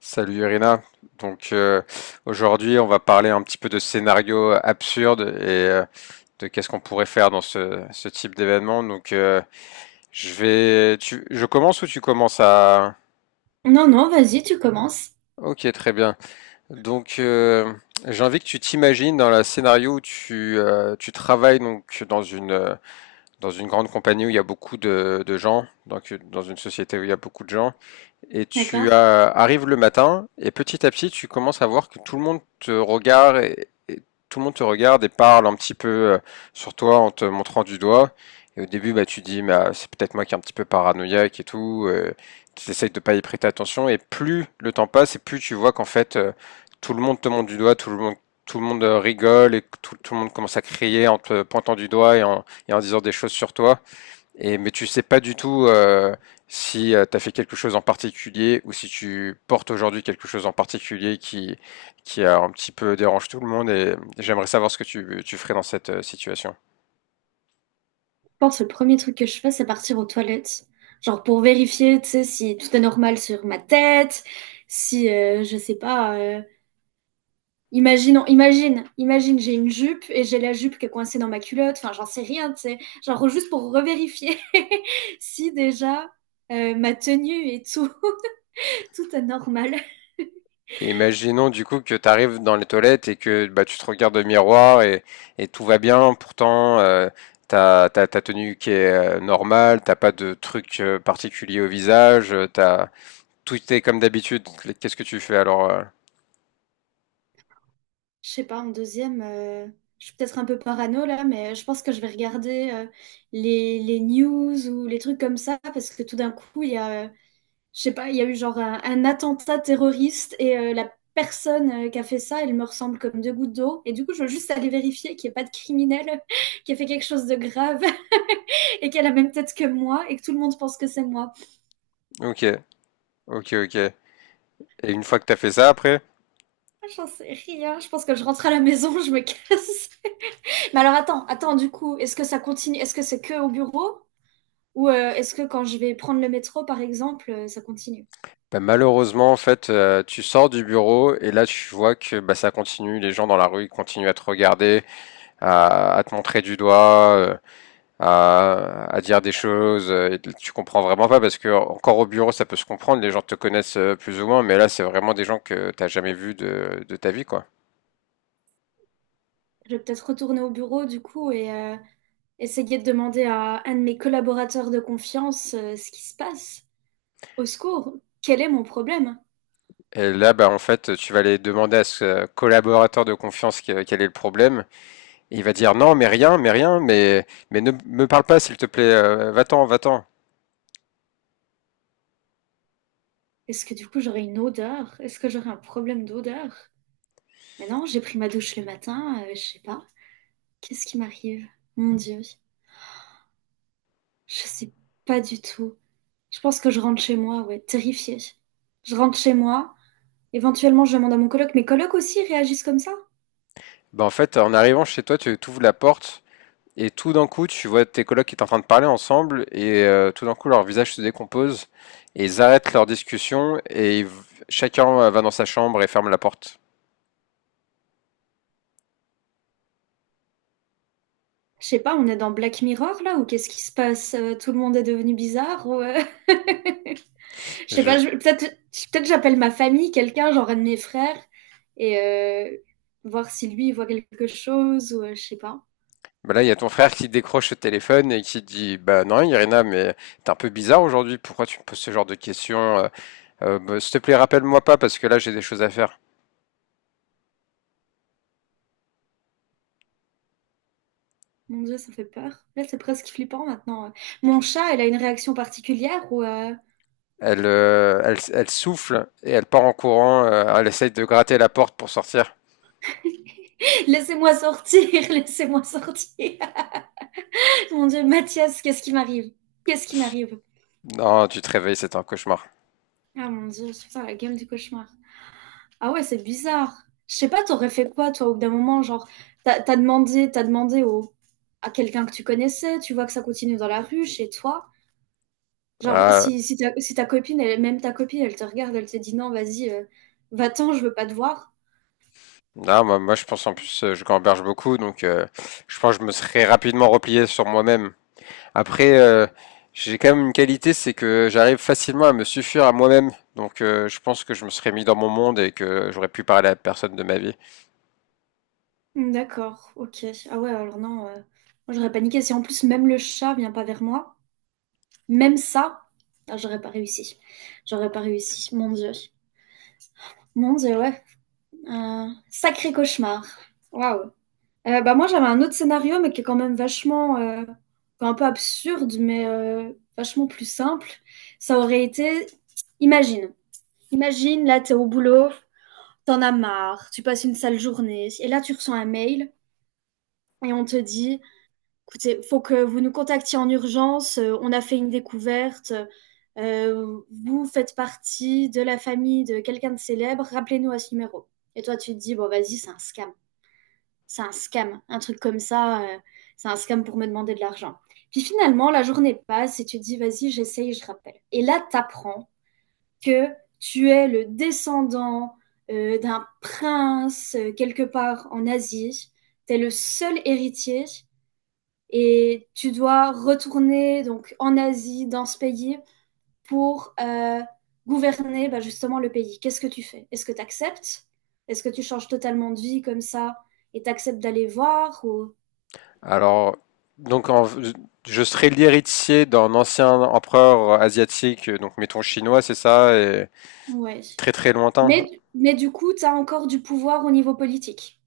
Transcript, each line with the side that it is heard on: left: Salut Irina. Donc euh, Aujourd'hui, on va parler un petit peu de scénarios absurdes et de qu'est-ce qu'on pourrait faire dans ce type d'événement. Je vais, tu, je commence ou tu commences à...
right: Non, non, vas-y, tu commences.
left: Ok, très bien. Donc euh, j'ai envie que tu t'imagines dans le scénario où tu, tu travailles donc dans une grande compagnie où il y a beaucoup de gens, donc dans une société où il y a beaucoup de gens, et tu
right: D'accord?
left: arrives le matin et petit à petit tu commences à voir que tout le monde te regarde et tout le monde te regarde et parle un petit peu sur toi en te montrant du doigt. Et au début, bah, tu dis, bah, c'est peut-être moi qui est un petit peu paranoïaque et tout. Tu essayes de pas y prêter attention. Et plus le temps passe, et plus tu vois qu'en fait, tout le monde te montre du doigt, tout le monde rigole et tout, tout le monde commence à crier en te pointant du doigt et en disant des choses sur toi. Et mais tu sais pas du tout si tu as fait quelque chose en particulier ou si tu portes aujourd'hui quelque chose en particulier qui a un petit peu dérange tout le monde. Et j'aimerais savoir ce que tu ferais dans cette situation.
right: Je pense que le premier truc que je fais, c'est partir aux toilettes. Genre pour vérifier, tu sais, si tout est normal sur ma tête, si, je sais pas, imagine, j'ai une jupe et j'ai la jupe qui est coincée dans ma culotte, enfin, j'en sais rien, tu sais. Genre juste pour revérifier si déjà ma tenue et tout, tout est normal.
left: Et imaginons du coup que tu arrives dans les toilettes et que bah tu te regardes au miroir et tout va bien. Pourtant t'as ta tenue qui est normale, t'as pas de truc particulier au visage, t'as tout est comme d'habitude. Qu'est-ce que tu fais alors
right: Je sais pas, en deuxième, je suis peut-être un peu parano là, mais je pense que je vais regarder les news ou les trucs comme ça, parce que tout d'un coup, il y a, je sais pas, il y a eu genre un attentat terroriste et la personne qui a fait ça, elle me ressemble comme deux gouttes d'eau. Et du coup, je veux juste aller vérifier qu'il n'y ait pas de criminel qui a fait quelque chose de grave et qu'elle a la même tête que moi et que tout le monde pense que c'est moi.
left: Ok, Ok, ok. Et une fois que t'as fait ça, après,
right: Ah, j'en sais rien, je pense que je rentre à la maison, je me casse. Mais alors attends, attends, du coup, est-ce que ça continue? Est-ce que c'est que au bureau? Ou est-ce que quand je vais prendre le métro, par exemple, ça continue?
left: bah, malheureusement, en fait, tu sors du bureau et là, tu vois que bah, ça continue. Les gens dans la rue ils continuent à te regarder, à te montrer du doigt, à dire des choses. Et tu comprends vraiment pas parce que encore au bureau, ça peut se comprendre. Les gens te connaissent plus ou moins, mais là, c'est vraiment des gens que t'as jamais vus de ta vie, quoi.
right: Je vais peut-être retourner au bureau du coup et essayer de demander à un de mes collaborateurs de confiance ce qui se passe. Au secours, quel est mon problème?
left: Et là, bah, en fait, tu vas aller demander à ce collaborateur de confiance quel est le problème. Et il va dire non, mais rien, mais rien, mais ne me parle pas, s'il te plaît, va-t'en, va-t'en.
right: Est-ce que du coup j'aurai une odeur? Est-ce que j'aurai un problème d'odeur? Mais non, j'ai pris ma douche le matin, je sais pas. Qu'est-ce qui m'arrive? Mon Dieu, je sais pas du tout. Je pense que je rentre chez moi, ouais, terrifiée. Je rentre chez moi. Éventuellement, je demande à mon coloc. Mes colocs aussi réagissent comme ça?
left: Ben, en fait, en arrivant chez toi, tu ouvres la porte et tout d'un coup, tu vois tes colocs qui sont en train de parler ensemble et tout d'un coup, leur visage se décompose et ils arrêtent leur discussion chacun va dans sa chambre et ferme la porte.
right: Je sais pas, on est dans Black Mirror là ou qu'est-ce qui se passe? Tout le monde est devenu bizarre? Je sais pas,
left: Je-
right: peut-être j'appelle ma famille, quelqu'un, genre un de mes frères, et voir si lui il voit quelque chose ou je sais pas.
left: ben là, il y a ton frère qui décroche le téléphone et qui dit bah non, Irina, mais t'es un peu bizarre aujourd'hui, pourquoi tu me poses ce genre de questions. Bah, s'il te plaît, rappelle-moi pas parce que là, j'ai des choses à faire.
right: Mon Dieu, ça fait peur. Là, c'est presque flippant maintenant. Mon chat, elle a une réaction particulière ou
left: Elle, elle souffle et elle part en courant. Elle essaye de gratter la porte pour sortir.
right: laissez-moi sortir, laissez-moi sortir. Mon Dieu, Mathias, qu'est-ce qui m'arrive? Qu'est-ce qui m'arrive?
left: Non, tu te réveilles, c'est un cauchemar.
right: Ah mon Dieu, putain, la gueule du cauchemar. Ah ouais, c'est bizarre. Je sais pas, t'aurais fait quoi, toi, au bout d'un moment, genre, t'as demandé à quelqu'un que tu connaissais, tu vois que ça continue dans la rue, chez toi. Genre,
left: Ah,
right: si ta copine, elle même ta copine, elle te regarde, elle te dit: «Non, vas-y, va-t'en, je veux pas te voir».
left: non, moi, je pense en plus, je gamberge beaucoup, donc je pense que je me serais rapidement replié sur moi-même. Après, j'ai quand même une qualité, c'est que j'arrive facilement à me suffire à moi-même. Donc je pense que je me serais mis dans mon monde et que j'aurais pu parler à personne de ma vie.
right: Mmh, d'accord, OK. Ah ouais, alors non, moi j'aurais paniqué. Si en plus même le chat vient pas vers moi, même ça, ah j'aurais pas réussi. J'aurais pas réussi, mon Dieu. Mon Dieu, ouais. Un sacré cauchemar. Waouh. Bah, moi, j'avais un autre scénario, mais qui est quand même vachement, enfin, un peu absurde, mais vachement plus simple. Ça aurait été imagine imagine, là, t'es au boulot, t'en as marre, tu passes une sale journée, et là, tu reçois un mail et on te dit, écoutez, faut que vous nous contactiez en urgence, on a fait une découverte, vous faites partie de la famille de quelqu'un de célèbre, rappelez-nous à ce numéro. Et toi, tu te dis, bon, vas-y, c'est un scam, un truc comme ça, c'est un scam pour me demander de l'argent. Puis finalement, la journée passe et tu te dis, vas-y, j'essaye, je rappelle. Et là, t'apprends que tu es le descendant d'un prince quelque part en Asie. Tu es le seul héritier et tu dois retourner donc en Asie, dans ce pays, pour gouverner bah, justement le pays. Qu'est-ce que tu fais? Est-ce que tu acceptes? Est-ce que tu changes totalement de vie comme ça et t'acceptes d'aller voir ou...
left: Alors, donc en- je serais l'héritier d'un ancien empereur asiatique, donc mettons chinois, c'est ça, et
right: Ouais.
left: très très lointain.
right: Mais, mais du coup, tu as encore du pouvoir au niveau politique.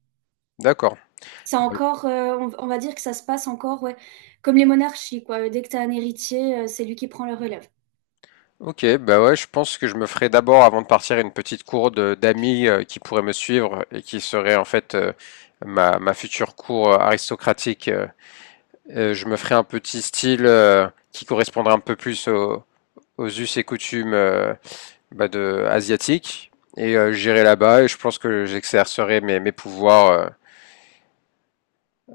left: D'accord.
right: C'est
left: Bah,
right: encore, on va dire que ça se passe encore, ouais, comme les monarchies, quoi. Dès que tu as un héritier, c'est lui qui prend le relève.
left: Ok, bah ouais, je pense que je me ferai d'abord, avant de partir, une petite cour d'amis qui pourraient me suivre et qui serait en fait ma future cour aristocratique. Je me ferai un petit style qui correspondrait un peu plus aux us et coutumes bah, de, asiatiques. Et j'irai là-bas et je pense que j'exercerai mes pouvoirs euh,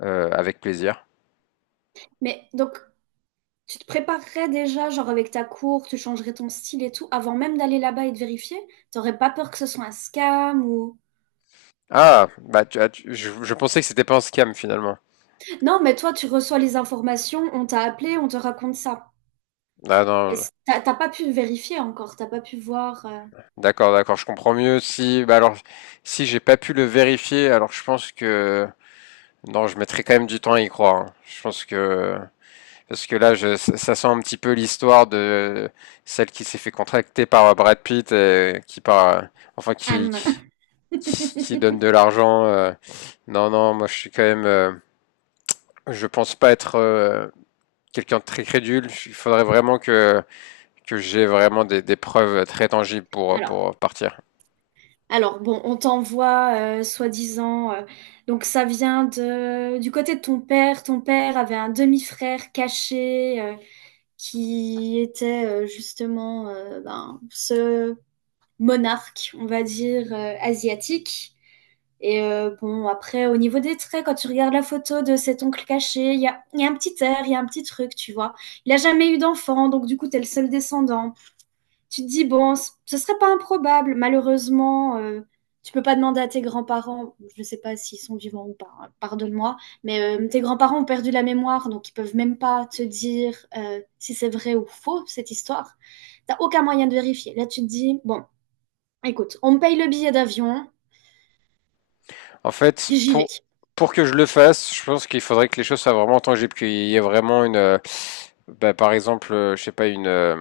left: euh, avec plaisir.
right: Mais donc, tu te préparerais déjà, genre avec ta cour, tu changerais ton style et tout, avant même d'aller là-bas et de vérifier? T'aurais pas peur que ce soit un scam ou...
left: Ah, je pensais que c'était pas un scam finalement.
right: Non, mais toi, tu reçois les informations, on t'a appelé, on te raconte ça.
left: Ah non,
right: T'as pas pu vérifier encore, t'as pas pu voir
left: d'accord, d'accord, je comprends mieux. Si, bah alors, si j'ai pas pu le vérifier, alors je pense que non, je mettrai quand même du temps à y croire, hein. Je pense que parce que là, je, ça sent un petit peu l'histoire de celle qui s'est fait contracter par Brad Pitt enfin, qui qui,
right: Anne.
left: qui- qui donne de l'argent. Non, non, moi, je suis quand même, je pense pas être quelqu'un de très crédule. Il faudrait vraiment que j'ai vraiment des preuves très tangibles pour
right: Alors.
left: pour partir.
right: Alors bon, on t'envoie soi-disant. Donc ça vient de du côté de ton père. Ton père avait un demi-frère caché qui était justement ben, ce monarque, on va dire asiatique. Et bon, après au niveau des traits, quand tu regardes la photo de cet oncle caché, il y a un petit air, il y a un petit truc, tu vois. Il a jamais eu d'enfant, donc du coup t'es le seul descendant, tu te dis, bon, ce serait pas improbable. Malheureusement, tu peux pas demander à tes grands-parents, je ne sais pas s'ils sont vivants ou pas, hein, pardonne-moi, mais tes grands-parents ont perdu la mémoire, donc ils peuvent même pas te dire si c'est vrai ou faux, cette histoire. T'as aucun moyen de vérifier. Là, tu te dis, bon, écoute, on me paye le billet d'avion,
left: En fait,
right: j'y vais.
left: pour, pour que je le fasse, je pense qu'il faudrait que les choses soient vraiment tangibles, qu'il y ait vraiment une, bah, par exemple, je sais pas, une,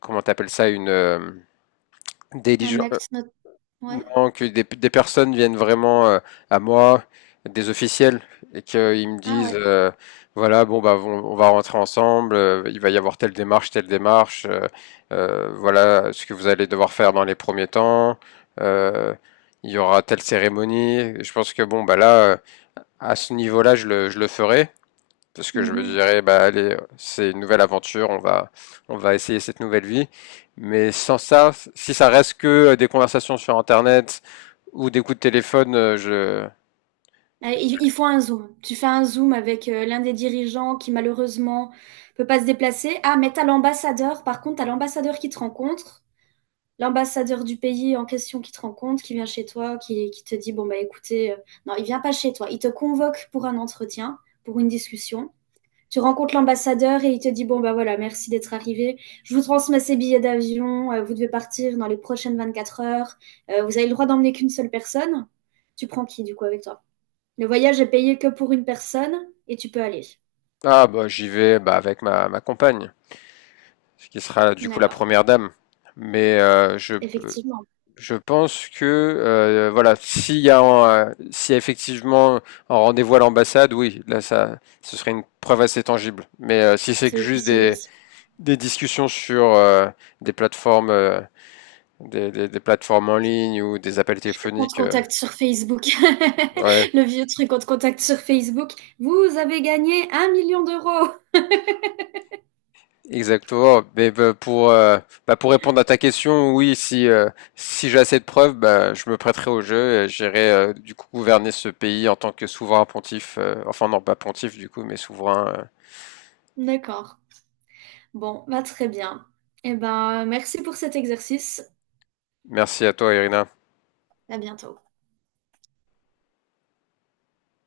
left: comment t'appelles ça, une
right: Un
left: diligence,
right: acte not... Ouais.
left: non, que des personnes viennent vraiment à moi, des officiels, et qu'ils me
right: Ah ouais.
left: disent, voilà, bon bah, on va rentrer ensemble, il va y avoir telle démarche, voilà ce que vous allez devoir faire dans les premiers temps, euh, il y aura telle cérémonie. Je pense que bon bah là, à ce niveau-là, je le ferai, parce que je me
right: Mhm.
left: dirais, bah allez, c'est une nouvelle aventure, on va essayer cette nouvelle vie. Mais sans ça, si ça reste que des conversations sur Internet ou des coups de téléphone, je,
right: Il faut un zoom. Tu fais un zoom avec l'un des dirigeants qui malheureusement peut pas se déplacer. Ah, mais t'as l'ambassadeur. Par contre, t'as l'ambassadeur qui te rencontre, l'ambassadeur du pays en question qui te rencontre, qui vient chez toi, qui te dit, bon, bah écoutez, non, il vient pas chez toi. Il te convoque pour un entretien, pour une discussion. Tu rencontres l'ambassadeur et il te dit, bon, bah voilà, merci d'être arrivé. Je vous transmets ces billets d'avion. Vous devez partir dans les prochaines 24 heures. Vous avez le droit d'emmener qu'une seule personne. Tu prends qui du coup avec toi? Le voyage est payé que pour une personne et tu peux aller.
left: ah bah j'y vais, bah avec ma compagne, ce qui sera du coup la
right: D'accord.
left: première dame. Mais
right: Effectivement,
left: je pense que voilà, s'il y a, s'il y a effectivement un rendez-vous à l'ambassade, oui, là ça, ce serait une preuve assez tangible. Mais si c'est
right: ça
left: que juste
right: officialise.
left: des discussions sur des plateformes, des plateformes en ligne ou des appels
right: On te
left: téléphoniques.
right: contacte sur Facebook.
left: Ouais,
right: Le vieux truc, on te contacte sur Facebook. Vous avez gagné un million d'euros.
left: exactement. Mais bah, pour répondre à ta question, oui, si si j'ai assez de preuves, bah, je me prêterai au jeu et j'irai du coup gouverner ce pays en tant que souverain pontife. Euh, enfin non, pas pontife du coup, mais souverain.
right: D'accord. Bon, bah très bien. Eh ben, merci pour cet exercice.
left: Merci à toi, Irina.
right: À bientôt.